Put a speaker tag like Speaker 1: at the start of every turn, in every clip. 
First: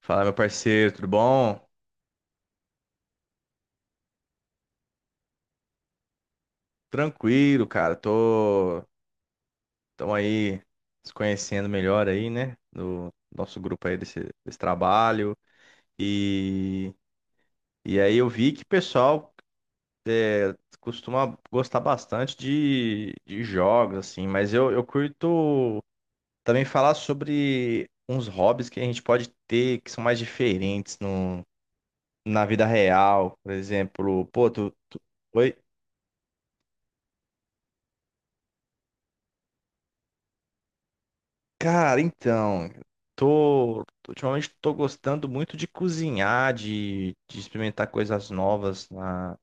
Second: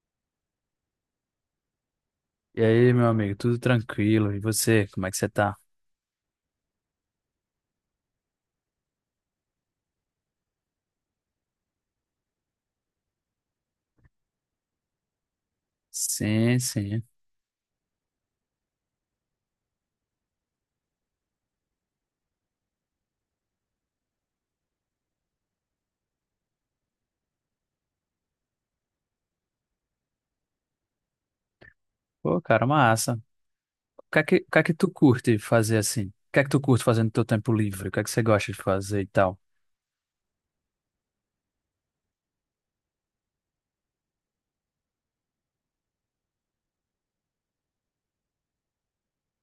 Speaker 1: Fala, meu parceiro, tudo bom?
Speaker 2: E aí, meu amigo, tudo tranquilo? E você, como é que você tá?
Speaker 1: Tranquilo, cara. Tô, tamo aí se conhecendo melhor aí, né? No nosso grupo aí desse trabalho.
Speaker 2: Sim,
Speaker 1: E,
Speaker 2: sim.
Speaker 1: e aí eu vi que o pessoal costuma gostar bastante de jogos, assim, mas eu curto também falar sobre uns hobbies que a gente pode ter que são mais diferentes no,
Speaker 2: Pô,
Speaker 1: na vida
Speaker 2: cara, massa.
Speaker 1: real. Por
Speaker 2: O que é
Speaker 1: exemplo,
Speaker 2: que, o
Speaker 1: pô,
Speaker 2: que é que tu curte
Speaker 1: Oi?
Speaker 2: fazer assim? O que é que tu curte fazer no teu tempo livre? O que é que você gosta de fazer e tal?
Speaker 1: Cara, então, tô, ultimamente tô gostando muito de cozinhar, de experimentar coisas novas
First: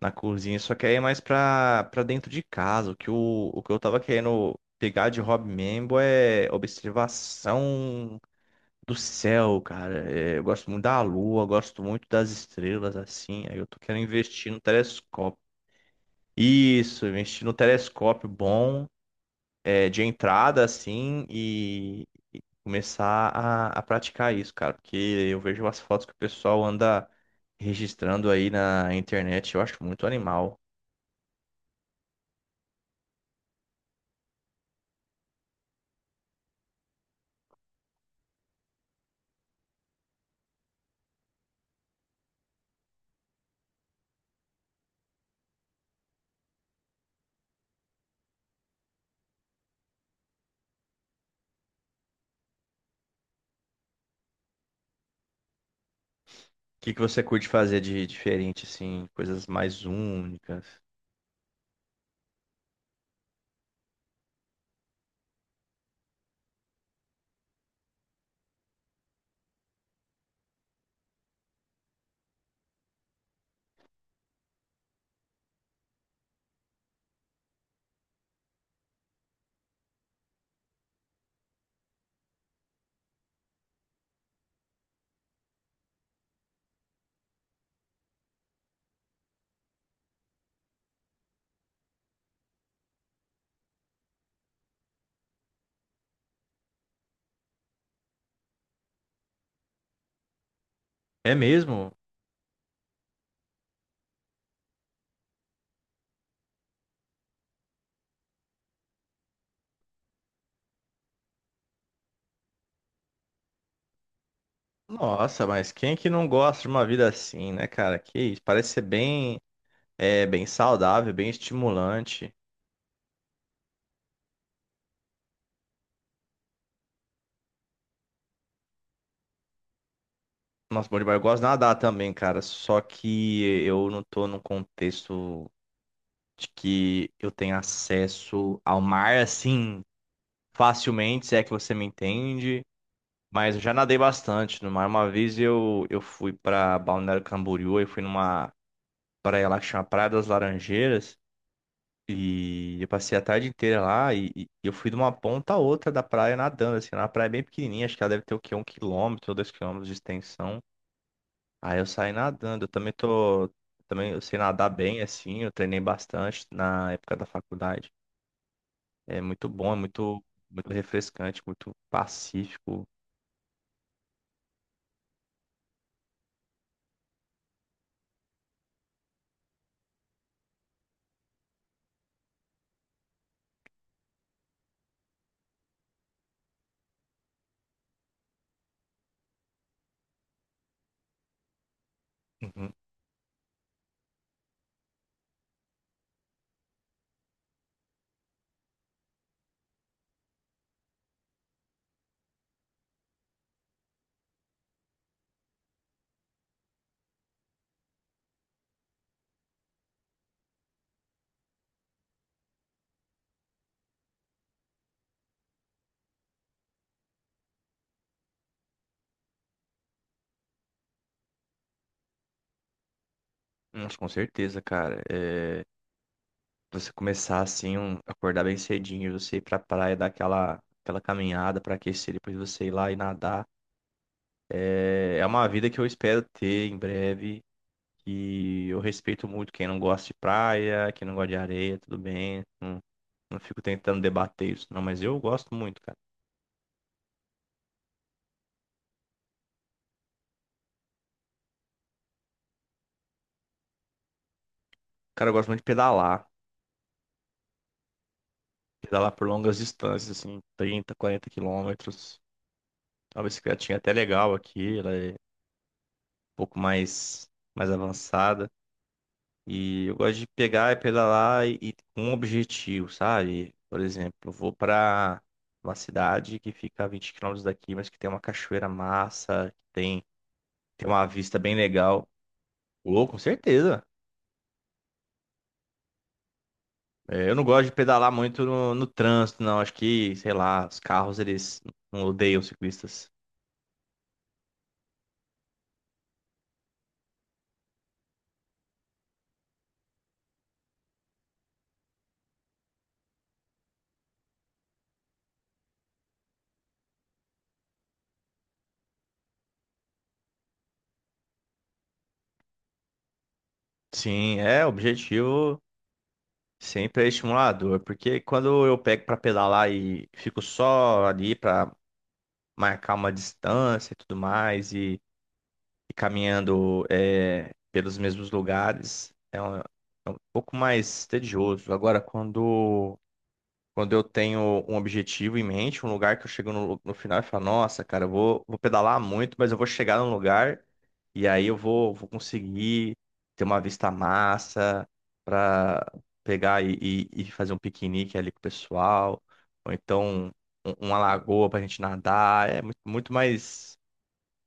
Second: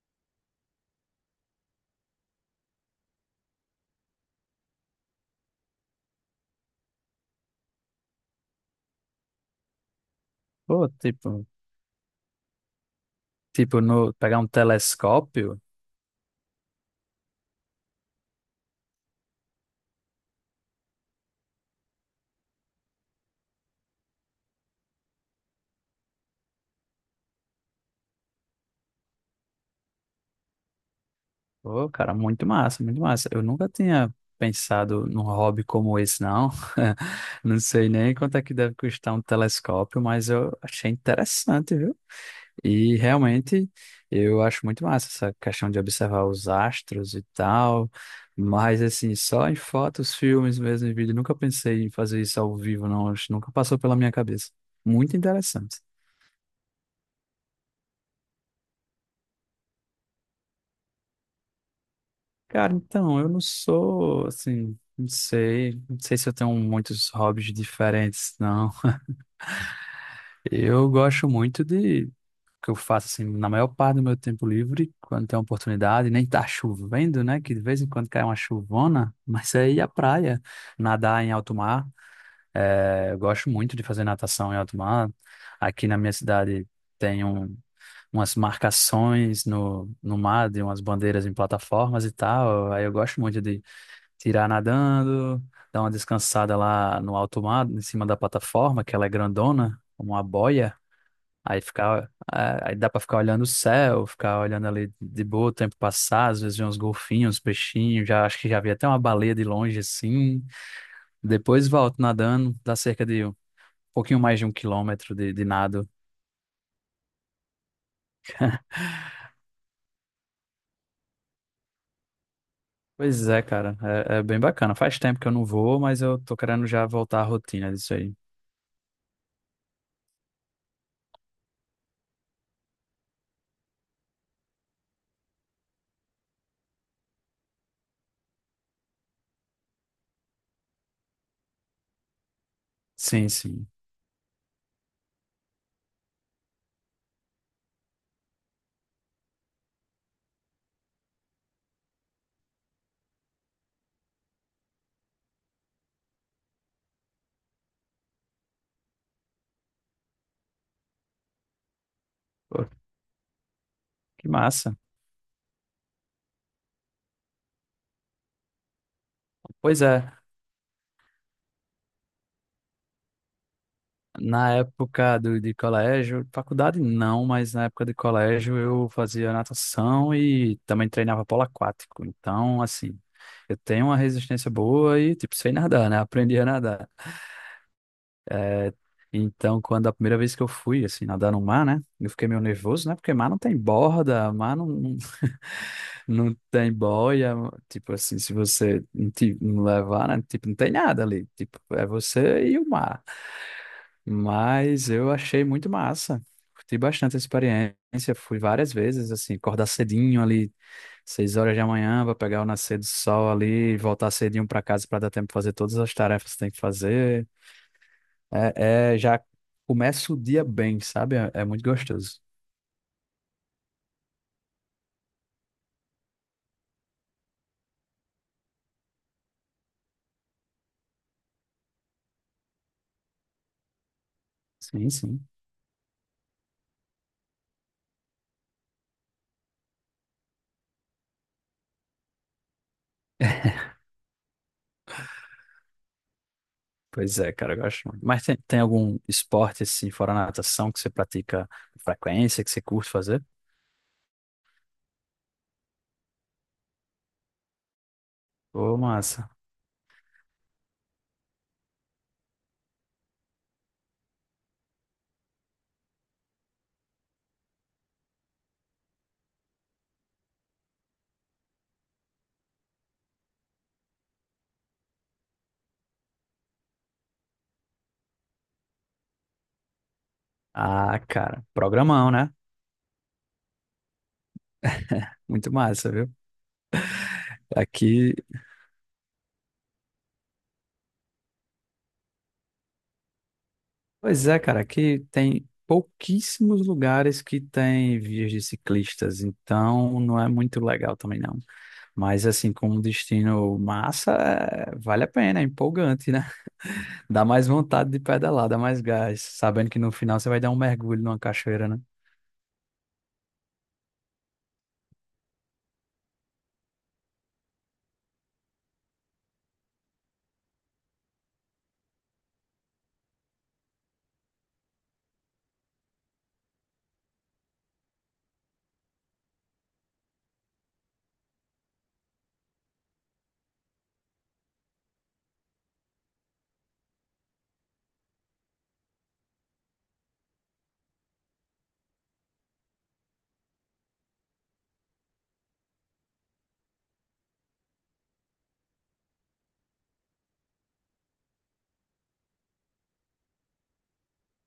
Speaker 1: na cozinha, só que aí é mais pra dentro de casa. O que eu tava querendo pegar de hobby mesmo é observação do céu, cara. É, eu gosto muito
Speaker 2: Pô,
Speaker 1: da lua,
Speaker 2: tipo,
Speaker 1: eu gosto muito das estrelas, assim. Aí eu tô
Speaker 2: tipo
Speaker 1: querendo
Speaker 2: no, pegar um
Speaker 1: investir no telescópio.
Speaker 2: telescópio?
Speaker 1: Isso, investir no telescópio bom, é, de entrada, assim, começar a praticar isso, cara, porque eu vejo as fotos que o pessoal anda registrando aí na internet, eu acho muito animal. O
Speaker 2: Pô, cara, muito massa, muito massa. Eu nunca tinha pensado num hobby como esse, não. Não sei nem quanto é que deve custar um telescópio, mas eu achei interessante, viu? E realmente eu acho muito massa essa questão de observar os astros e tal, mas assim, só em fotos, filmes mesmo, em vídeo, nunca pensei em fazer isso ao vivo, não, acho, nunca passou pela minha cabeça. Muito interessante.
Speaker 1: que que você curte fazer de diferente, assim, coisas mais únicas?
Speaker 2: Cara, então, eu não sou assim, não sei se eu tenho muitos hobbies diferentes, não. Eu gosto muito de que eu faço assim na maior parte do meu tempo livre, quando tem a oportunidade, nem tá chovendo, né? Que de vez em quando cai uma chuvona, mas é ir à praia, nadar em alto mar. É, eu gosto muito de fazer natação em alto mar. Aqui na minha cidade tem umas marcações no mar, de umas bandeiras em plataformas e tal. Aí eu gosto muito de tirar nadando, dar uma descansada lá no alto mar, em cima da plataforma, que ela é grandona, como uma boia.
Speaker 1: É
Speaker 2: Aí
Speaker 1: mesmo?
Speaker 2: ficar, é, aí dá pra ficar olhando o céu, ficar olhando ali de boa o tempo passar, às vezes ver uns golfinhos, uns peixinhos, já acho que já vi até uma baleia de longe assim. Depois volto nadando, dá cerca de um pouquinho mais de 1 quilômetro de
Speaker 1: Nossa, mas
Speaker 2: nado.
Speaker 1: quem é que não gosta de uma vida assim, né, cara? Que isso, parece ser bem, é, bem saudável, bem estimulante.
Speaker 2: Pois é, cara, é bem bacana. Faz tempo que eu não vou, mas eu tô querendo já voltar à rotina disso aí.
Speaker 1: Nossa, bom demais. Eu gosto de nadar também, cara, só que eu não tô num contexto de que eu tenha acesso ao mar assim facilmente, se é que você me entende.
Speaker 2: Sim,
Speaker 1: Mas eu
Speaker 2: sim.
Speaker 1: já nadei bastante no mar. Uma vez eu fui pra Balneário Camboriú, eu fui numa praia lá que chama Praia das Laranjeiras. E eu passei a tarde inteira lá e eu fui de uma ponta a outra da praia nadando, assim, era uma praia bem pequenininha, acho que ela deve ter o quê? 1 km ou 2 km de extensão. Aí eu saí nadando, eu
Speaker 2: Pô,
Speaker 1: também tô, também eu
Speaker 2: que
Speaker 1: sei nadar
Speaker 2: massa.
Speaker 1: bem, assim, eu treinei bastante na época da faculdade. É muito bom, é
Speaker 2: Pois é.
Speaker 1: muito, muito refrescante, muito pacífico.
Speaker 2: Na época de colégio, faculdade não, mas na época de colégio eu fazia natação e também treinava polo aquático. Então, assim, eu tenho uma resistência boa e, tipo, sei nadar, né? Aprendi a nadar. É, então, quando a primeira vez que eu fui, assim, nadar no mar, né? Eu fiquei meio
Speaker 1: Uhum.
Speaker 2: nervoso, né? Porque mar não tem borda, mar não não tem boia. Tipo assim, se você não levar, né? Tipo, não tem nada ali. Tipo, é você e o mar. Mas eu achei muito massa. Curti bastante a experiência. Fui várias vezes, assim, acordar cedinho ali, 6 horas da manhã, para pegar o nascer do sol ali, voltar cedinho para casa para dar tempo de fazer todas as tarefas que tem que fazer. É, já começa o dia bem, sabe? É muito gostoso.
Speaker 1: Nossa, com certeza, cara. É, você começar assim, acordar bem cedinho, você ir pra praia, dar aquela caminhada pra aquecer, depois você ir lá e nadar.
Speaker 2: Sim,
Speaker 1: É, é
Speaker 2: sim.
Speaker 1: uma vida que eu espero ter em breve. E eu respeito muito quem não gosta de praia, quem não gosta de areia, tudo bem. Não, não fico tentando debater isso, não, mas eu gosto muito, cara.
Speaker 2: Pois é, cara, eu gosto muito. Mas tem algum esporte, assim, fora a natação, que você pratica com frequência, que você curte fazer?
Speaker 1: Cara, eu gosto muito de pedalar.
Speaker 2: Ô,
Speaker 1: Pedalar por
Speaker 2: massa.
Speaker 1: longas distâncias, assim, 30 40 km. A bicicletinha é até legal aqui, ela é um pouco mais, mais avançada. E eu gosto de pegar e pedalar e com um objetivo, sabe? Por exemplo, eu vou pra uma cidade que fica a 20 km daqui, mas que tem uma cachoeira massa, que tem, tem
Speaker 2: Ah,
Speaker 1: uma vista
Speaker 2: cara,
Speaker 1: bem legal.
Speaker 2: programão, né?
Speaker 1: Louco, com certeza.
Speaker 2: Muito massa, viu?
Speaker 1: É, eu não gosto de pedalar
Speaker 2: Aqui
Speaker 1: muito no trânsito, não. Acho que, sei lá, os carros eles não odeiam ciclistas.
Speaker 2: Pois é, cara, aqui tem pouquíssimos lugares que tem vias de ciclistas, então não é muito legal também não. Mas assim, como destino massa, vale a pena, é empolgante, né? Dá mais vontade de pedalar, dá mais gás, sabendo que no final você vai dar um mergulho numa cachoeira, né?
Speaker 1: Sim, é, o objetivo sempre é estimulador, porque quando eu pego pra pedalar e fico só ali pra marcar uma distância e tudo mais e caminhando é, pelos mesmos lugares é um pouco mais tedioso. Agora, quando eu tenho um objetivo em mente, um lugar que eu chego no final e falo, nossa, cara, vou pedalar muito, mas eu vou chegar num lugar e aí vou conseguir ter uma vista massa para pegar e fazer um piquenique ali com o pessoal, ou então uma lagoa pra gente nadar, é muito,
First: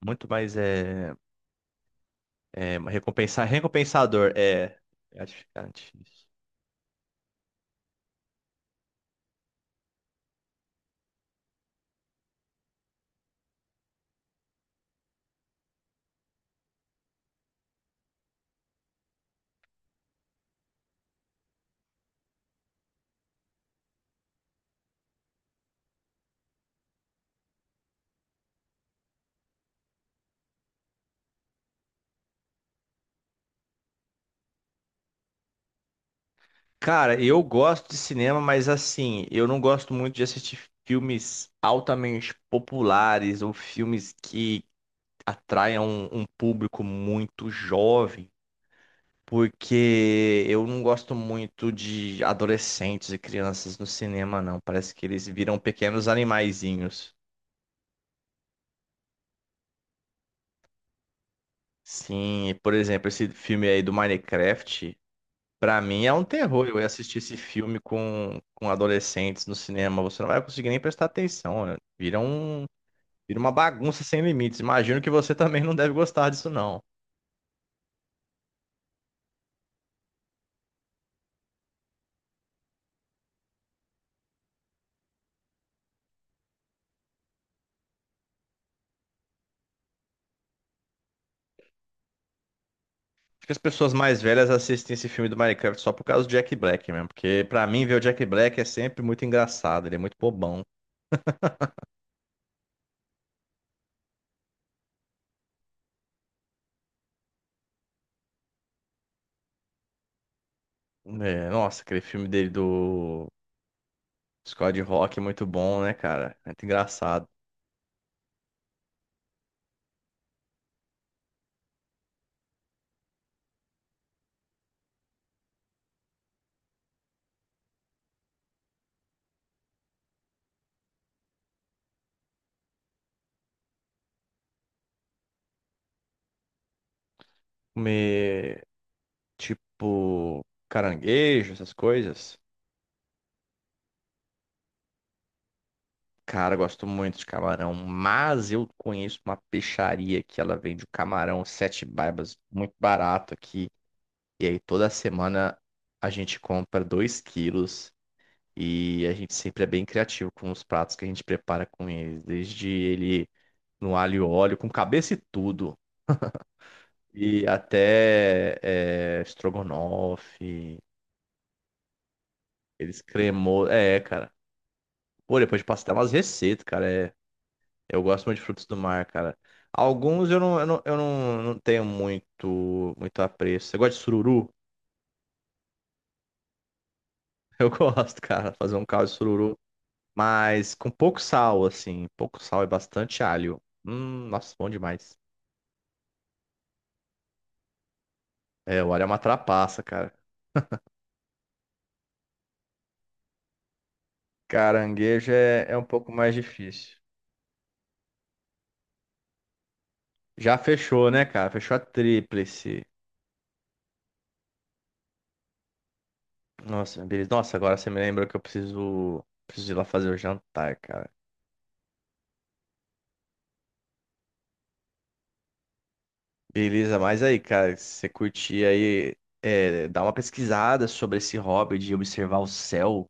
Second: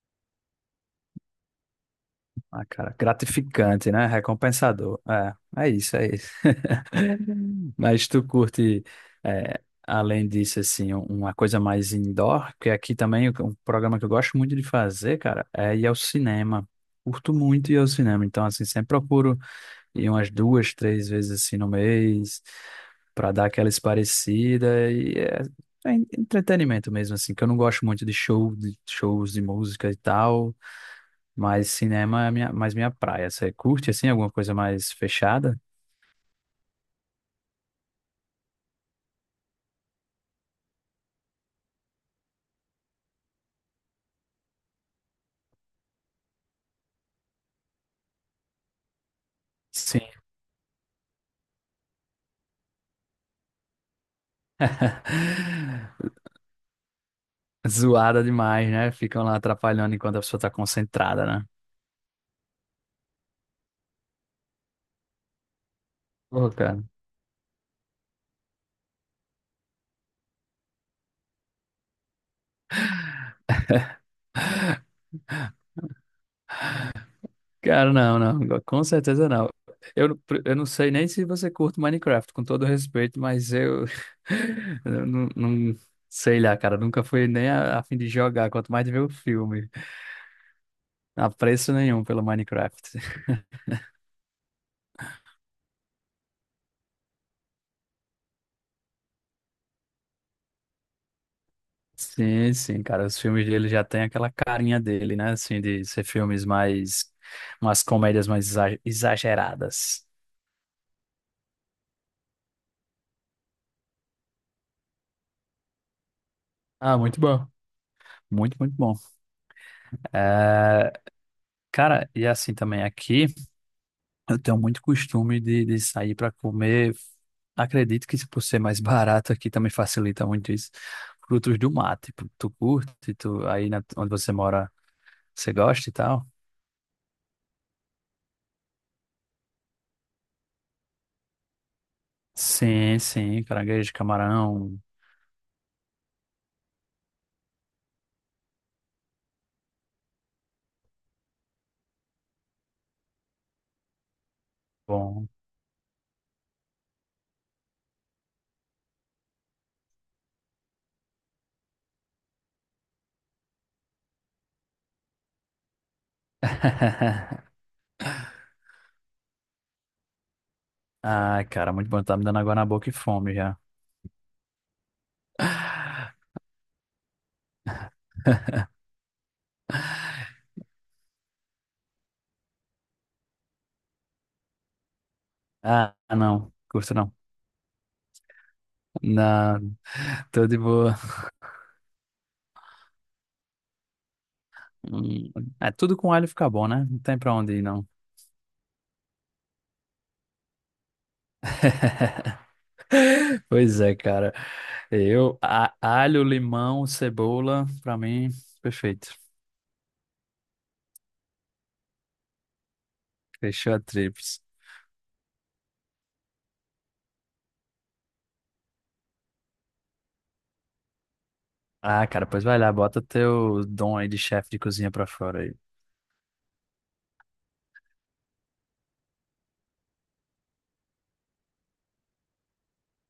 Speaker 1: muito mais é,
Speaker 2: Ah,
Speaker 1: é,
Speaker 2: cara, gratificante, né?
Speaker 1: recompensador, é.
Speaker 2: Recompensador. É
Speaker 1: Gratificante.
Speaker 2: isso, é
Speaker 1: Isso.
Speaker 2: isso. Mas tu curte, é, além disso, assim, uma coisa mais indoor, que aqui também um programa que eu gosto muito de fazer, cara, é ir ao cinema. Curto muito ir ao cinema, então, assim, sempre procuro ir umas duas, três vezes, assim, no mês, para dar aquela esparecida e é entretenimento mesmo, assim, que eu não gosto muito de show, de shows de música e tal, mas cinema é mais minha praia. Você curte, assim, alguma coisa mais fechada?
Speaker 1: Cara, eu gosto de cinema, mas assim, eu não gosto muito de assistir filmes altamente populares ou filmes que atraiam um público muito jovem,
Speaker 2: Sim.
Speaker 1: porque eu não gosto muito de adolescentes e crianças no cinema, não. Parece que eles viram pequenos animaizinhos.
Speaker 2: Zoada demais, né? Ficam lá atrapalhando enquanto a pessoa tá concentrada, né?
Speaker 1: Sim, por exemplo, esse filme aí do Minecraft. Pra mim é um
Speaker 2: Pô,
Speaker 1: terror, eu
Speaker 2: cara.
Speaker 1: ia assistir esse filme com adolescentes no cinema. Você não vai conseguir nem prestar atenção, né? Vira uma bagunça sem limites. Imagino que você também não deve gostar disso, não.
Speaker 2: Cara, não, não. Com certeza não. Eu, eu não sei nem se você curte Minecraft, com todo respeito, mas eu, eu não sei lá, cara. Nunca fui nem a fim de jogar, quanto mais de ver o filme. Apreço nenhum pelo Minecraft.
Speaker 1: Acho que as pessoas mais velhas assistem esse filme do Minecraft só por causa do Jack Black mesmo. Porque pra mim ver o Jack Black é sempre muito engraçado. Ele é muito bobão.
Speaker 2: Sim, sim, cara. Os filmes dele já tem aquela carinha dele, né? Assim, de ser filmes mais. Umas comédias mais exageradas.
Speaker 1: É, nossa, aquele filme dele do Scott Rock é muito bom, né, cara? É muito
Speaker 2: Ah, muito
Speaker 1: engraçado.
Speaker 2: bom. Muito, muito bom. É, cara, e assim também aqui, eu tenho muito costume de sair para comer. Acredito que se por ser mais barato aqui também facilita muito isso. Frutos do mar, tipo, tu curte, aí na- onde você mora, você gosta e tal?
Speaker 1: Comer, tipo, caranguejo, essas coisas.
Speaker 2: Sim, sim, caranguejo, camarão,
Speaker 1: Cara, eu gosto muito de camarão, mas eu conheço uma peixaria que ela vende o camarão sete baibas muito barato aqui. E aí toda
Speaker 2: bom.
Speaker 1: semana a gente compra 2 kg e a gente sempre é bem criativo com os pratos que a gente prepara com eles, desde ele no alho e óleo, com cabeça e tudo, e até é, estrogonofe,
Speaker 2: Ai, cara, muito bom. Tá me dando água na boca e
Speaker 1: eles
Speaker 2: fome já.
Speaker 1: cremou, é, cara. Pô, depois de passar umas receitas, cara. É eu gosto muito de frutos do mar, cara. Alguns eu não, eu não, eu não, não tenho muito apreço. Você gosta de sururu?
Speaker 2: Ah, não. Curto não.
Speaker 1: Eu gosto, cara, fazer um caldo de sururu.
Speaker 2: Não, tô de
Speaker 1: Mas com
Speaker 2: boa.
Speaker 1: pouco sal, assim. Pouco sal e bastante alho. Nossa, bom demais.
Speaker 2: Hum, É, tudo com alho fica bom, né? Não tem pra onde ir, não.
Speaker 1: É, o alho é uma trapaça, cara.
Speaker 2: Pois é, cara.
Speaker 1: Caranguejo
Speaker 2: Eu,
Speaker 1: é, é um pouco
Speaker 2: alho,
Speaker 1: mais
Speaker 2: limão,
Speaker 1: difícil.
Speaker 2: cebola, pra mim, perfeito.
Speaker 1: Já fechou, né, cara? Fechou a tríplice.
Speaker 2: Fechou a tríplice.
Speaker 1: Nossa, beleza. Nossa, agora você me lembrou que eu preciso ir lá fazer o jantar, cara.
Speaker 2: Ah, cara, pois vai lá, bota teu dom aí de chefe de cozinha pra fora aí.
Speaker 1: Beleza, mas aí, cara, se você curtir aí, é, dá uma pesquisada sobre esse hobby de observar o céu.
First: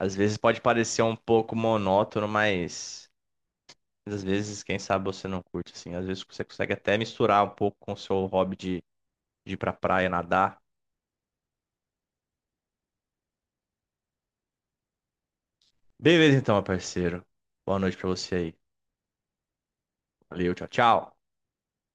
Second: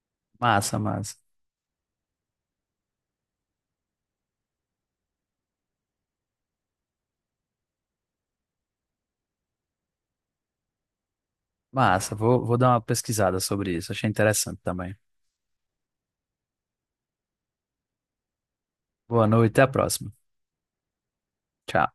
Speaker 1: Às vezes pode
Speaker 2: Massa,
Speaker 1: parecer um
Speaker 2: massa.
Speaker 1: pouco monótono, mas às vezes, quem sabe você não curte, assim. Às vezes você consegue até misturar um pouco com o seu hobby de ir pra praia nadar.
Speaker 2: Massa, vou dar uma pesquisada sobre isso. Achei interessante também.
Speaker 1: Beleza, então, meu parceiro. Boa noite pra você aí.
Speaker 2: Boa noite, até a próxima.
Speaker 1: Valeu, tchau, tchau.
Speaker 2: Tchau.